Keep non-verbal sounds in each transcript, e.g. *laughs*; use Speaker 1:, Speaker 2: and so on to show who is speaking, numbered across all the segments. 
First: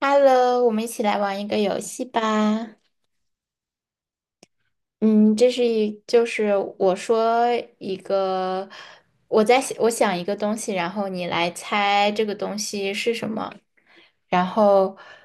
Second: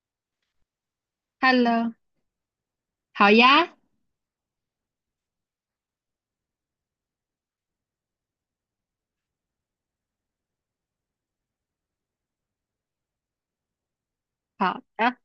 Speaker 1: Hello，我们一起来玩一个游
Speaker 2: Hello，
Speaker 1: 戏吧。
Speaker 2: 好呀，
Speaker 1: 嗯，这是一，我说一个，我在想我想一个东西，然后你来猜这个东西是什么，然
Speaker 2: 好
Speaker 1: 后
Speaker 2: 的，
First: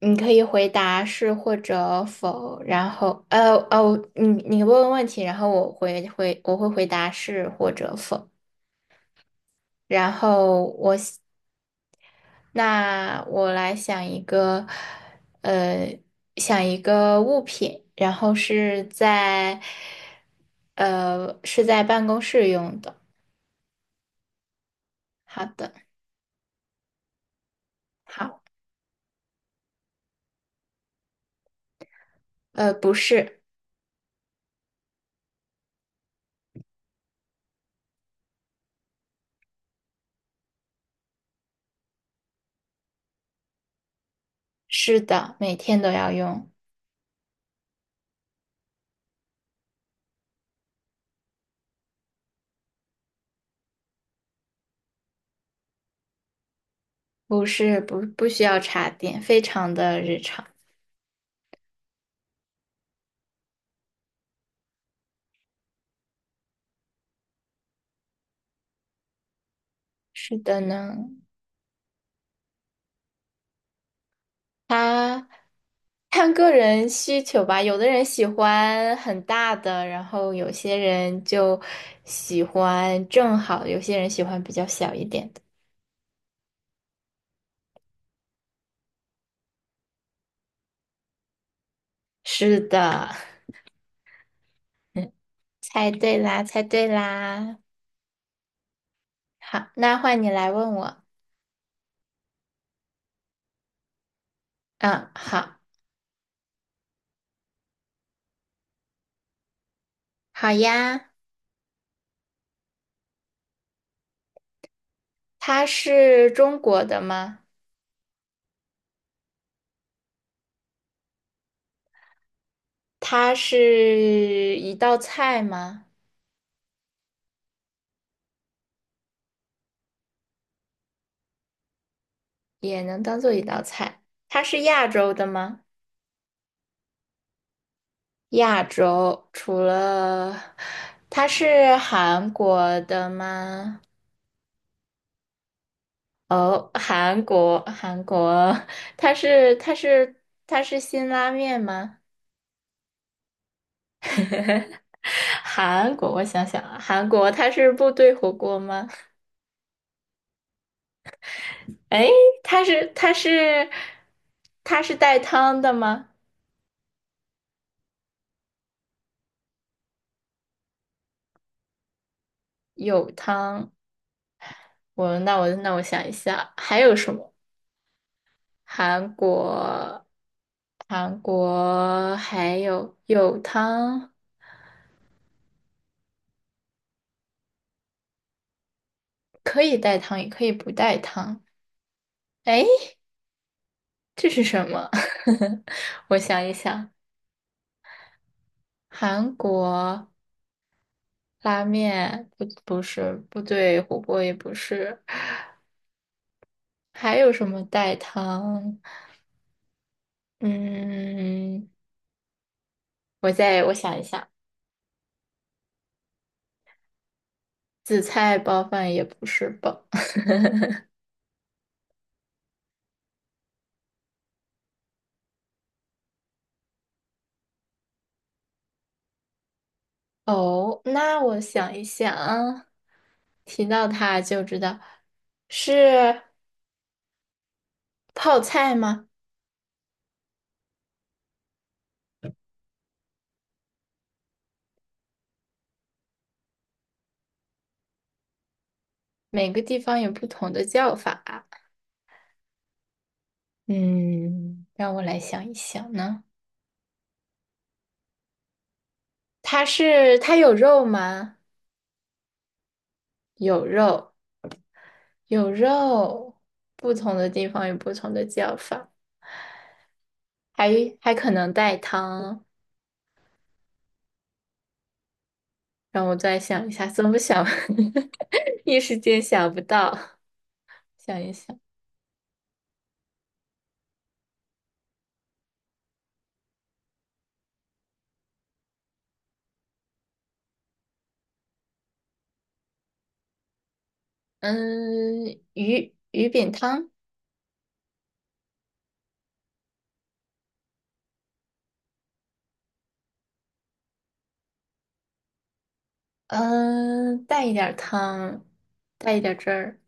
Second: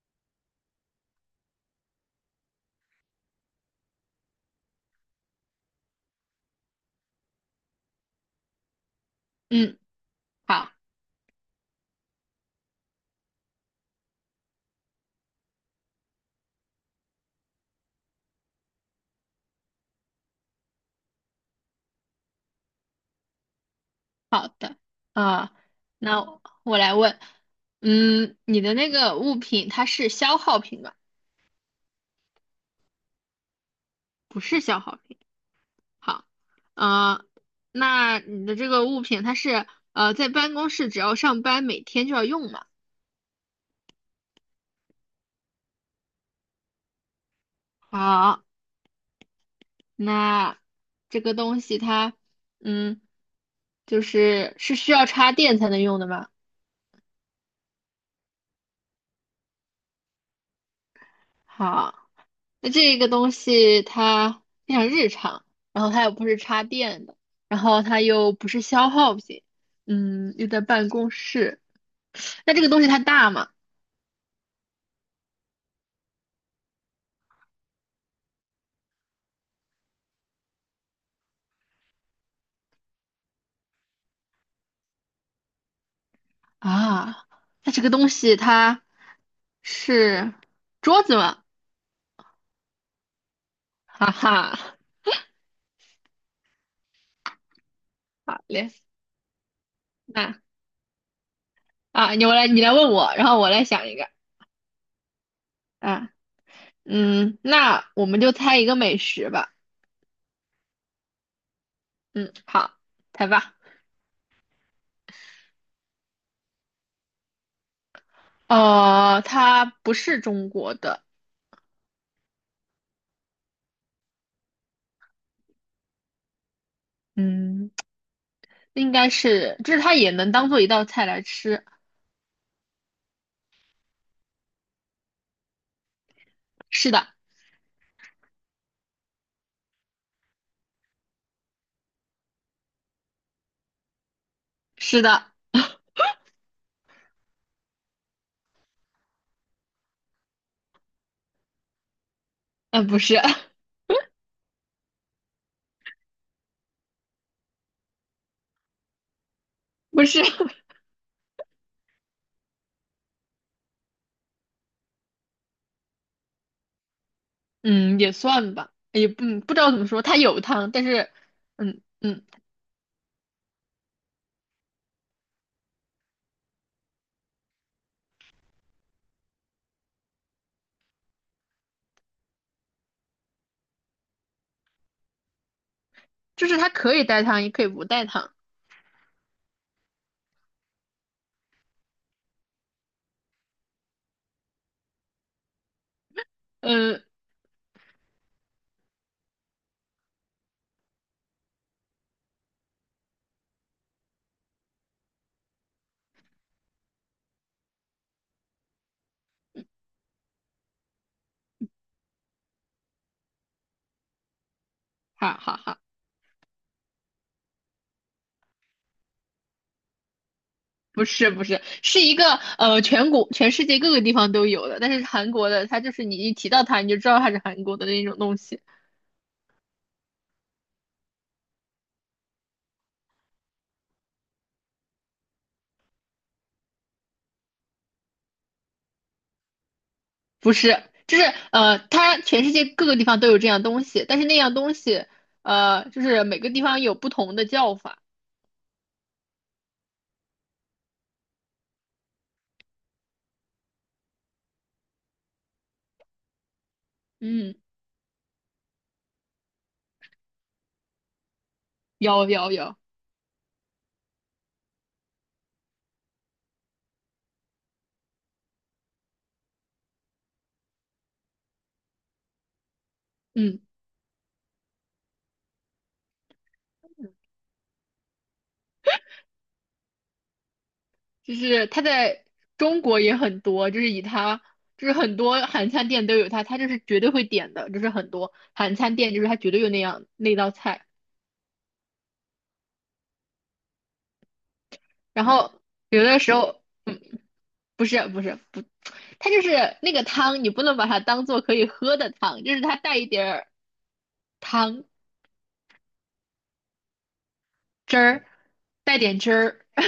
Speaker 1: 你可以回答是或者否，然后你问问题，然后我会回答是或者否，
Speaker 2: 嗯，
Speaker 1: 然
Speaker 2: 好，
Speaker 1: 后我来想一个，呃，想一个物品，然后是在，是在办公室用的。
Speaker 2: 好的，
Speaker 1: 好
Speaker 2: 啊、
Speaker 1: 的，
Speaker 2: 那我来问，嗯，
Speaker 1: 好，
Speaker 2: 你的那个物品它是消耗品吧？
Speaker 1: 不是，
Speaker 2: 不是消耗品。好，啊，那你的这个物品它是在办公室只要上班每天就要用嘛？
Speaker 1: 是的，每天都要用，
Speaker 2: 好，那这个东西它，嗯，就是需要插电才能用的吗？
Speaker 1: 不是，不，不需要插电，非常的日常。
Speaker 2: 好。那这个东西它非常日常，然后它又不是插电的，然后它又不是消耗品，嗯，
Speaker 1: 是
Speaker 2: 又
Speaker 1: 的
Speaker 2: 在办
Speaker 1: 呢，
Speaker 2: 公室。那这个东西它大吗？
Speaker 1: 他看个人需求吧，有的人喜欢很大的，然后有些人就喜欢正好，有些人喜欢比较小一点的。
Speaker 2: 啊，那这个东西它是桌子吗？
Speaker 1: 是的，
Speaker 2: *laughs* 哈哈，
Speaker 1: *laughs* 猜对啦，猜对啦。
Speaker 2: 好嘞，
Speaker 1: 好，那换你
Speaker 2: 那
Speaker 1: 来问我。
Speaker 2: 啊，你我来你来问我，然后我来想一个
Speaker 1: 嗯，好，
Speaker 2: 啊，嗯，那我们就猜一个美食吧，
Speaker 1: 好呀。
Speaker 2: 嗯，好，猜吧。
Speaker 1: 它是中国的吗？
Speaker 2: 呃，它不是中国的，
Speaker 1: 它是一道菜吗？
Speaker 2: 嗯。应该是，就是它也能当做一道菜来吃。
Speaker 1: 也能当做一道菜。它是亚洲的吗？
Speaker 2: 是的，
Speaker 1: 亚洲除了它是韩国的吗？
Speaker 2: 是的，
Speaker 1: 哦，韩国，韩国，它是它是它是辛拉面吗？
Speaker 2: 嗯、不是，*laughs*
Speaker 1: 韩国，我想想啊，韩国它是部队火锅吗？
Speaker 2: 不是，*laughs*
Speaker 1: 哎，它是它是它是带汤的吗？
Speaker 2: 嗯，也算吧，也不、嗯、不知道怎么说，它有汤，但是，嗯嗯，
Speaker 1: 有汤，我想一下，还有什么？韩国，韩国还有汤。
Speaker 2: 就是它可以带汤，也可以不带汤。
Speaker 1: 可以带汤，也可以不带汤。哎，这是什么？*laughs* 我想一想，
Speaker 2: 嗯，
Speaker 1: 韩国拉面不是，不对，火锅也不是，还有什么带汤？嗯，我想一想，
Speaker 2: 好好好，
Speaker 1: 紫菜包饭也不是吧？
Speaker 2: 不是，是一个，全国全世界各个地方都有的，但是韩国的它就是你一提到它，你就知道它是韩国的那种东西。
Speaker 1: 哦，那我想一想啊，提到它就知道是泡菜吗？
Speaker 2: 不是，就是呃，它全世界各个地方都有这样东西，但是那样东西，呃，就是每个地方有不同的叫法。
Speaker 1: 每个地方有不同的叫法。嗯，让我来想一想呢。
Speaker 2: 嗯，
Speaker 1: 它是，它有肉吗？
Speaker 2: 有有有，
Speaker 1: 有肉，有肉，不同的地方有不同的叫法，还还可能带汤。
Speaker 2: 嗯，
Speaker 1: 让我再想一下，怎么想？*laughs* 一时间想不到，想一
Speaker 2: 就
Speaker 1: 想。
Speaker 2: 是它在中国也很多，就是以它，就是很多韩餐店都有它，它就是绝对会点的，就是很多韩餐店就是它绝对有那样那道菜。然
Speaker 1: 嗯，
Speaker 2: 后
Speaker 1: 鱼
Speaker 2: 有的
Speaker 1: 鱼
Speaker 2: 时
Speaker 1: 饼
Speaker 2: 候，
Speaker 1: 汤，
Speaker 2: 嗯，不是不是不，它就是那个汤，你不能把它当做可以喝的汤，就是它带一点儿汤
Speaker 1: 嗯，带一点儿
Speaker 2: 汁儿，
Speaker 1: 汤，
Speaker 2: 带
Speaker 1: 带
Speaker 2: 点
Speaker 1: 一
Speaker 2: 汁
Speaker 1: 点儿汁
Speaker 2: 儿。
Speaker 1: 儿。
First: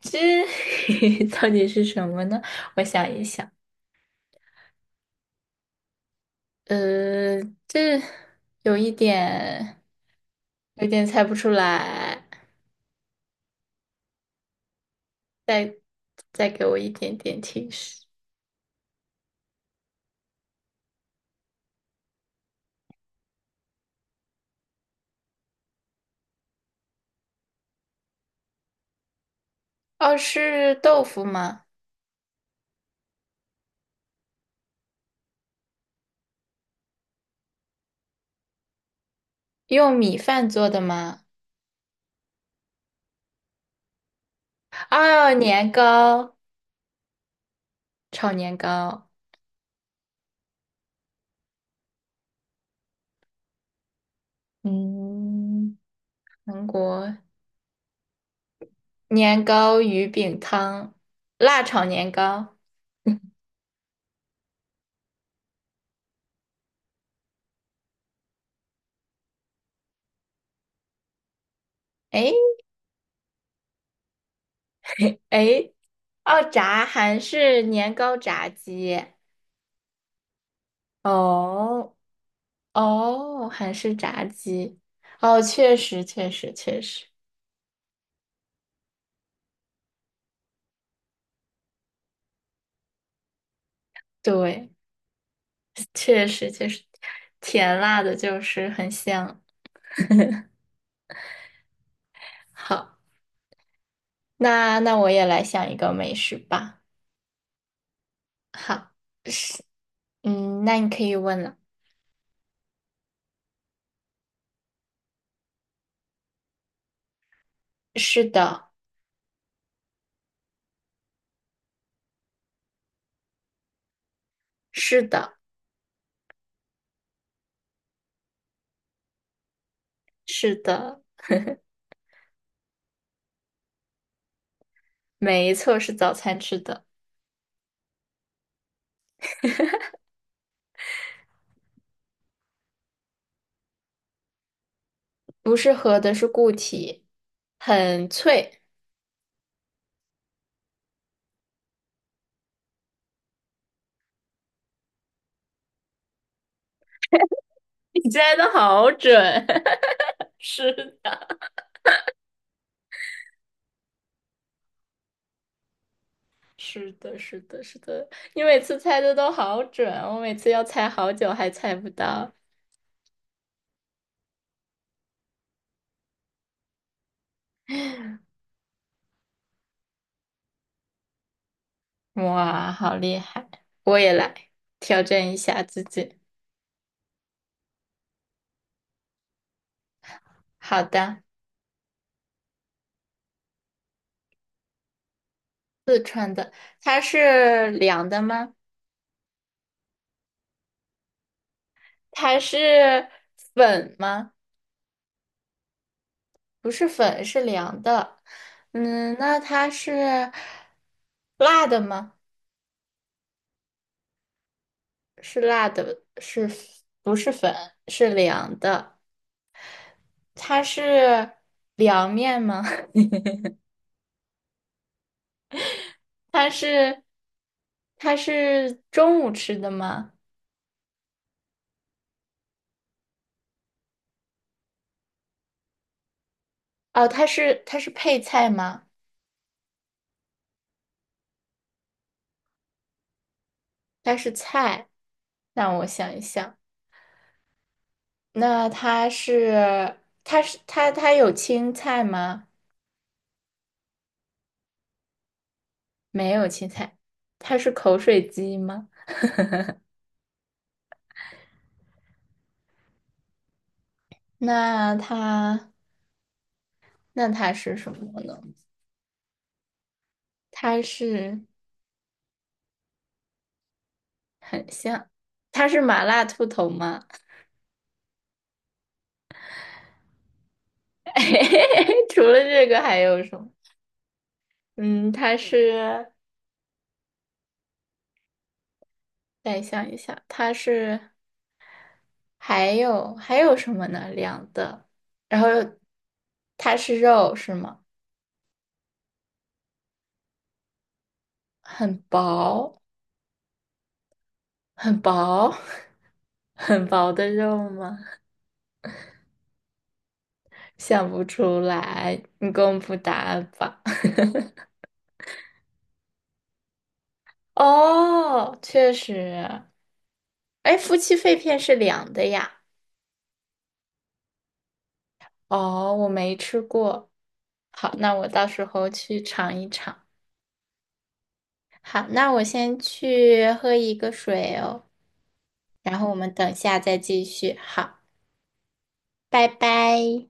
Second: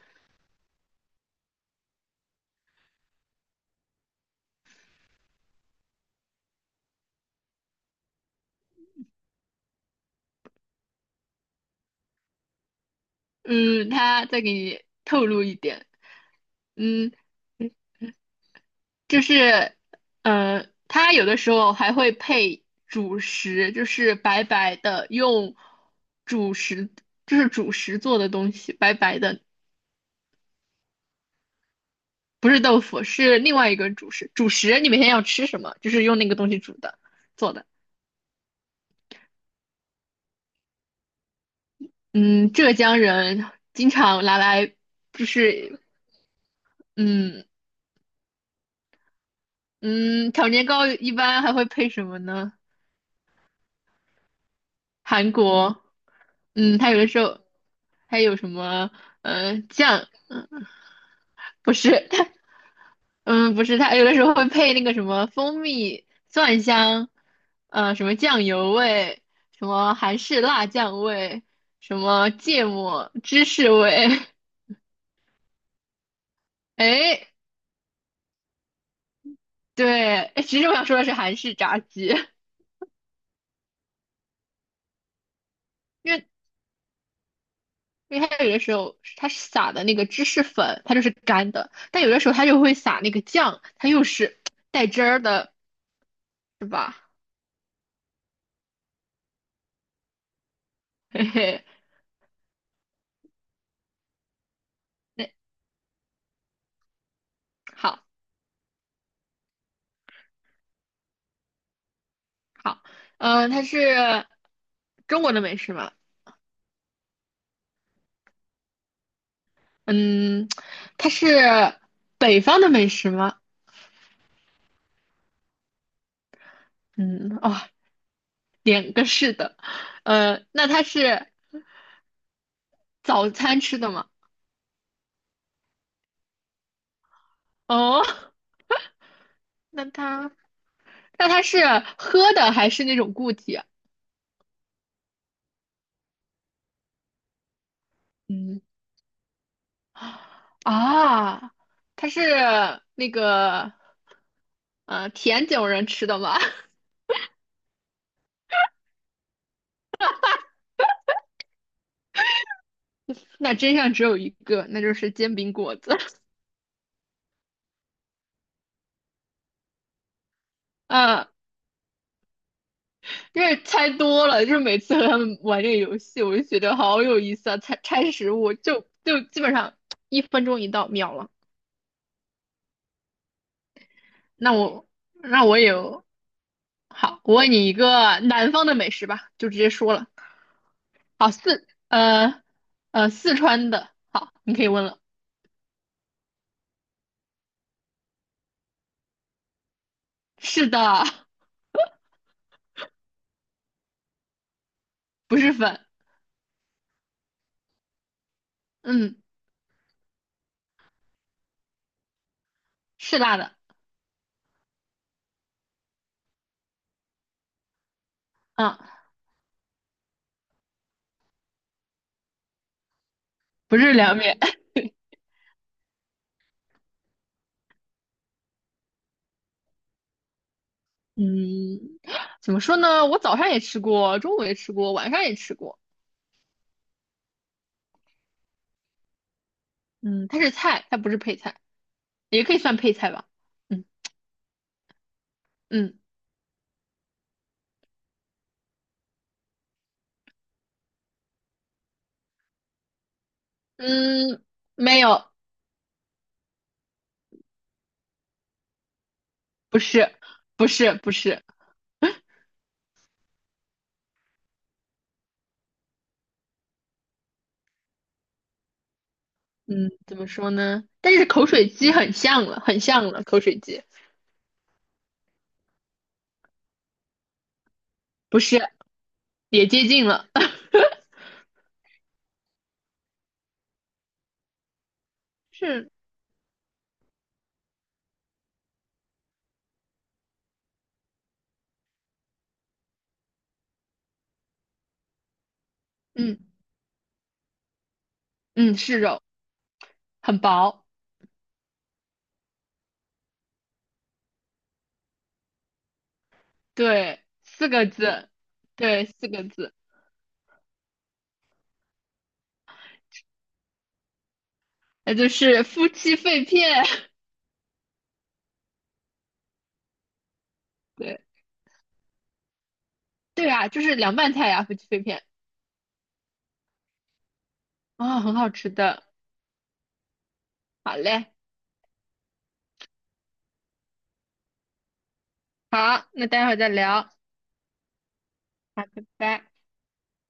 Speaker 1: 这 *laughs* 到底是什么呢？我想一想。呃，这有一点，有点猜不出来，
Speaker 2: 嗯，他再给你透露一
Speaker 1: 再
Speaker 2: 点，
Speaker 1: 再给我一
Speaker 2: 嗯，
Speaker 1: 点点提示。
Speaker 2: 就是，呃，他有的时候还会配主食，就是白白的用主食，就是主食做的东西，白白的，
Speaker 1: 哦，是豆腐吗？
Speaker 2: 不是豆腐，是另外一个主食。主食你每天要吃什么？就是用那个东西煮的做的。
Speaker 1: 用米饭做的吗？
Speaker 2: 嗯，浙江人经常拿来，就
Speaker 1: 哦，年
Speaker 2: 是，
Speaker 1: 糕，
Speaker 2: 嗯
Speaker 1: 炒年糕。
Speaker 2: 嗯，炒年糕一般还会配什么呢？韩
Speaker 1: 嗯，
Speaker 2: 国，
Speaker 1: 韩
Speaker 2: 嗯，它有的
Speaker 1: 国
Speaker 2: 时候还有什么，
Speaker 1: 年
Speaker 2: 呃，
Speaker 1: 糕鱼
Speaker 2: 酱，
Speaker 1: 饼汤，辣
Speaker 2: 不
Speaker 1: 炒
Speaker 2: 是
Speaker 1: 年
Speaker 2: 它，
Speaker 1: 糕。
Speaker 2: 嗯，不是它，有的时候会配那个什么蜂蜜、蒜香，呃，什么酱油味，什么韩式辣酱味，什么
Speaker 1: 诶
Speaker 2: 芥末芝士味，
Speaker 1: 诶，哦，
Speaker 2: *laughs*
Speaker 1: 炸韩
Speaker 2: 哎，
Speaker 1: 式年糕炸鸡。
Speaker 2: 对，哎，其实我想说的是韩式炸
Speaker 1: 哦，
Speaker 2: 鸡，
Speaker 1: 哦，韩式炸鸡，哦，确实，
Speaker 2: 因为
Speaker 1: 确实，确实，
Speaker 2: 因为它有的时候它是撒的那个芝士粉，它就是干的，但有的时候它就会撒那个酱，它又是
Speaker 1: 对，
Speaker 2: 带汁儿的，
Speaker 1: 确实，
Speaker 2: 是
Speaker 1: 确实，
Speaker 2: 吧？
Speaker 1: 甜辣的就是很香。
Speaker 2: *laughs* 嘿嘿，
Speaker 1: 好，那我也
Speaker 2: 那
Speaker 1: 来想一个美食吧。
Speaker 2: 好
Speaker 1: 好，是，嗯，那你可以问了。
Speaker 2: 好，它是中国的美食吗？
Speaker 1: 是的，
Speaker 2: 嗯，它是北方的美食吗？
Speaker 1: 是的，
Speaker 2: 嗯，哦，两个是的，呃，
Speaker 1: 是
Speaker 2: 那它
Speaker 1: 的，
Speaker 2: 是早餐吃的吗？
Speaker 1: 没错，是早餐吃的，
Speaker 2: 哦 *laughs*，那它那它是喝的还是那种固体啊
Speaker 1: 不是喝的，是固体，很脆。
Speaker 2: 嗯，啊，它是那个甜酒人吃的吗？
Speaker 1: *laughs* 你猜的好准，*laughs* 是
Speaker 2: *laughs* 那真相只有一个，那就是煎饼果子。*laughs*
Speaker 1: 是的，是的，是的，你每次猜的都好准，我每次要猜好
Speaker 2: 嗯
Speaker 1: 久还猜不到。
Speaker 2: 因为猜多了，就是每次和他们玩这个游戏，我就觉得好有意思啊！猜猜食物，就基本上一分钟一到，秒了。
Speaker 1: 哇，好厉害！我也来
Speaker 2: 那我
Speaker 1: 挑战一
Speaker 2: 那我
Speaker 1: 下
Speaker 2: 也
Speaker 1: 自
Speaker 2: 有
Speaker 1: 己。
Speaker 2: 好，我问你一个南方的美食吧，就直接说了。
Speaker 1: 好的，
Speaker 2: 好，四川的，好，你可以问了。
Speaker 1: 好的，它是凉的吗？
Speaker 2: 是的，
Speaker 1: 它是粉吗？
Speaker 2: 不是粉，
Speaker 1: 不是粉，是凉的。嗯，
Speaker 2: 嗯，
Speaker 1: 那它是辣的吗？
Speaker 2: 是辣的，
Speaker 1: 是辣的，是不是粉？是凉
Speaker 2: 嗯，
Speaker 1: 的。它是凉面吗？
Speaker 2: 不是凉面，
Speaker 1: 它是它是中午吃的吗？
Speaker 2: *laughs* 嗯，怎么说呢？我早上也吃过，中午也吃过，晚上也吃过，
Speaker 1: 哦，它是配菜吗？
Speaker 2: 嗯，它是菜，它不是配菜。也可以算配菜吧。嗯
Speaker 1: 它是菜。让我
Speaker 2: 嗯
Speaker 1: 想一想，那它是它有青菜吗？
Speaker 2: 嗯，没有，
Speaker 1: 没有青菜，它是口水鸡吗？
Speaker 2: 不是，不是，不是。
Speaker 1: 那它那它是什么呢？
Speaker 2: 嗯，怎么说
Speaker 1: 它
Speaker 2: 呢？但是
Speaker 1: 是
Speaker 2: 口水鸡很像了，很像了，口水鸡
Speaker 1: 很像，它是麻辣兔头吗？
Speaker 2: 不是，也接近了，
Speaker 1: *laughs* 除了这个还有什么？嗯，它
Speaker 2: *laughs* 是，
Speaker 1: 是，再想一想，它是。还有还有什么呢？凉的，然后又
Speaker 2: 嗯
Speaker 1: 它是肉是吗？
Speaker 2: 嗯，是肉，很薄，
Speaker 1: 很薄，很薄，*laughs* 很薄
Speaker 2: 对，
Speaker 1: 的肉
Speaker 2: 四个
Speaker 1: 吗？
Speaker 2: 字，对，四个字，
Speaker 1: 想不出来，你公布答案吧。*laughs*
Speaker 2: 那就是夫妻肺片，*laughs*
Speaker 1: 哦，确实，哎，夫妻
Speaker 2: 对
Speaker 1: 肺片是凉的呀。
Speaker 2: 对啊，就是凉拌菜呀、夫妻肺片
Speaker 1: 哦，我没吃过。好，那
Speaker 2: 啊、
Speaker 1: 我
Speaker 2: 很
Speaker 1: 到
Speaker 2: 好
Speaker 1: 时
Speaker 2: 吃
Speaker 1: 候
Speaker 2: 的。
Speaker 1: 去尝一尝。
Speaker 2: 好嘞，
Speaker 1: 好，那我先去喝一个水哦，然
Speaker 2: 好，
Speaker 1: 后我
Speaker 2: 那
Speaker 1: 们
Speaker 2: 待会
Speaker 1: 等
Speaker 2: 儿再
Speaker 1: 下再
Speaker 2: 聊，好，
Speaker 1: 继续。好。
Speaker 2: 拜拜。
Speaker 1: 拜拜。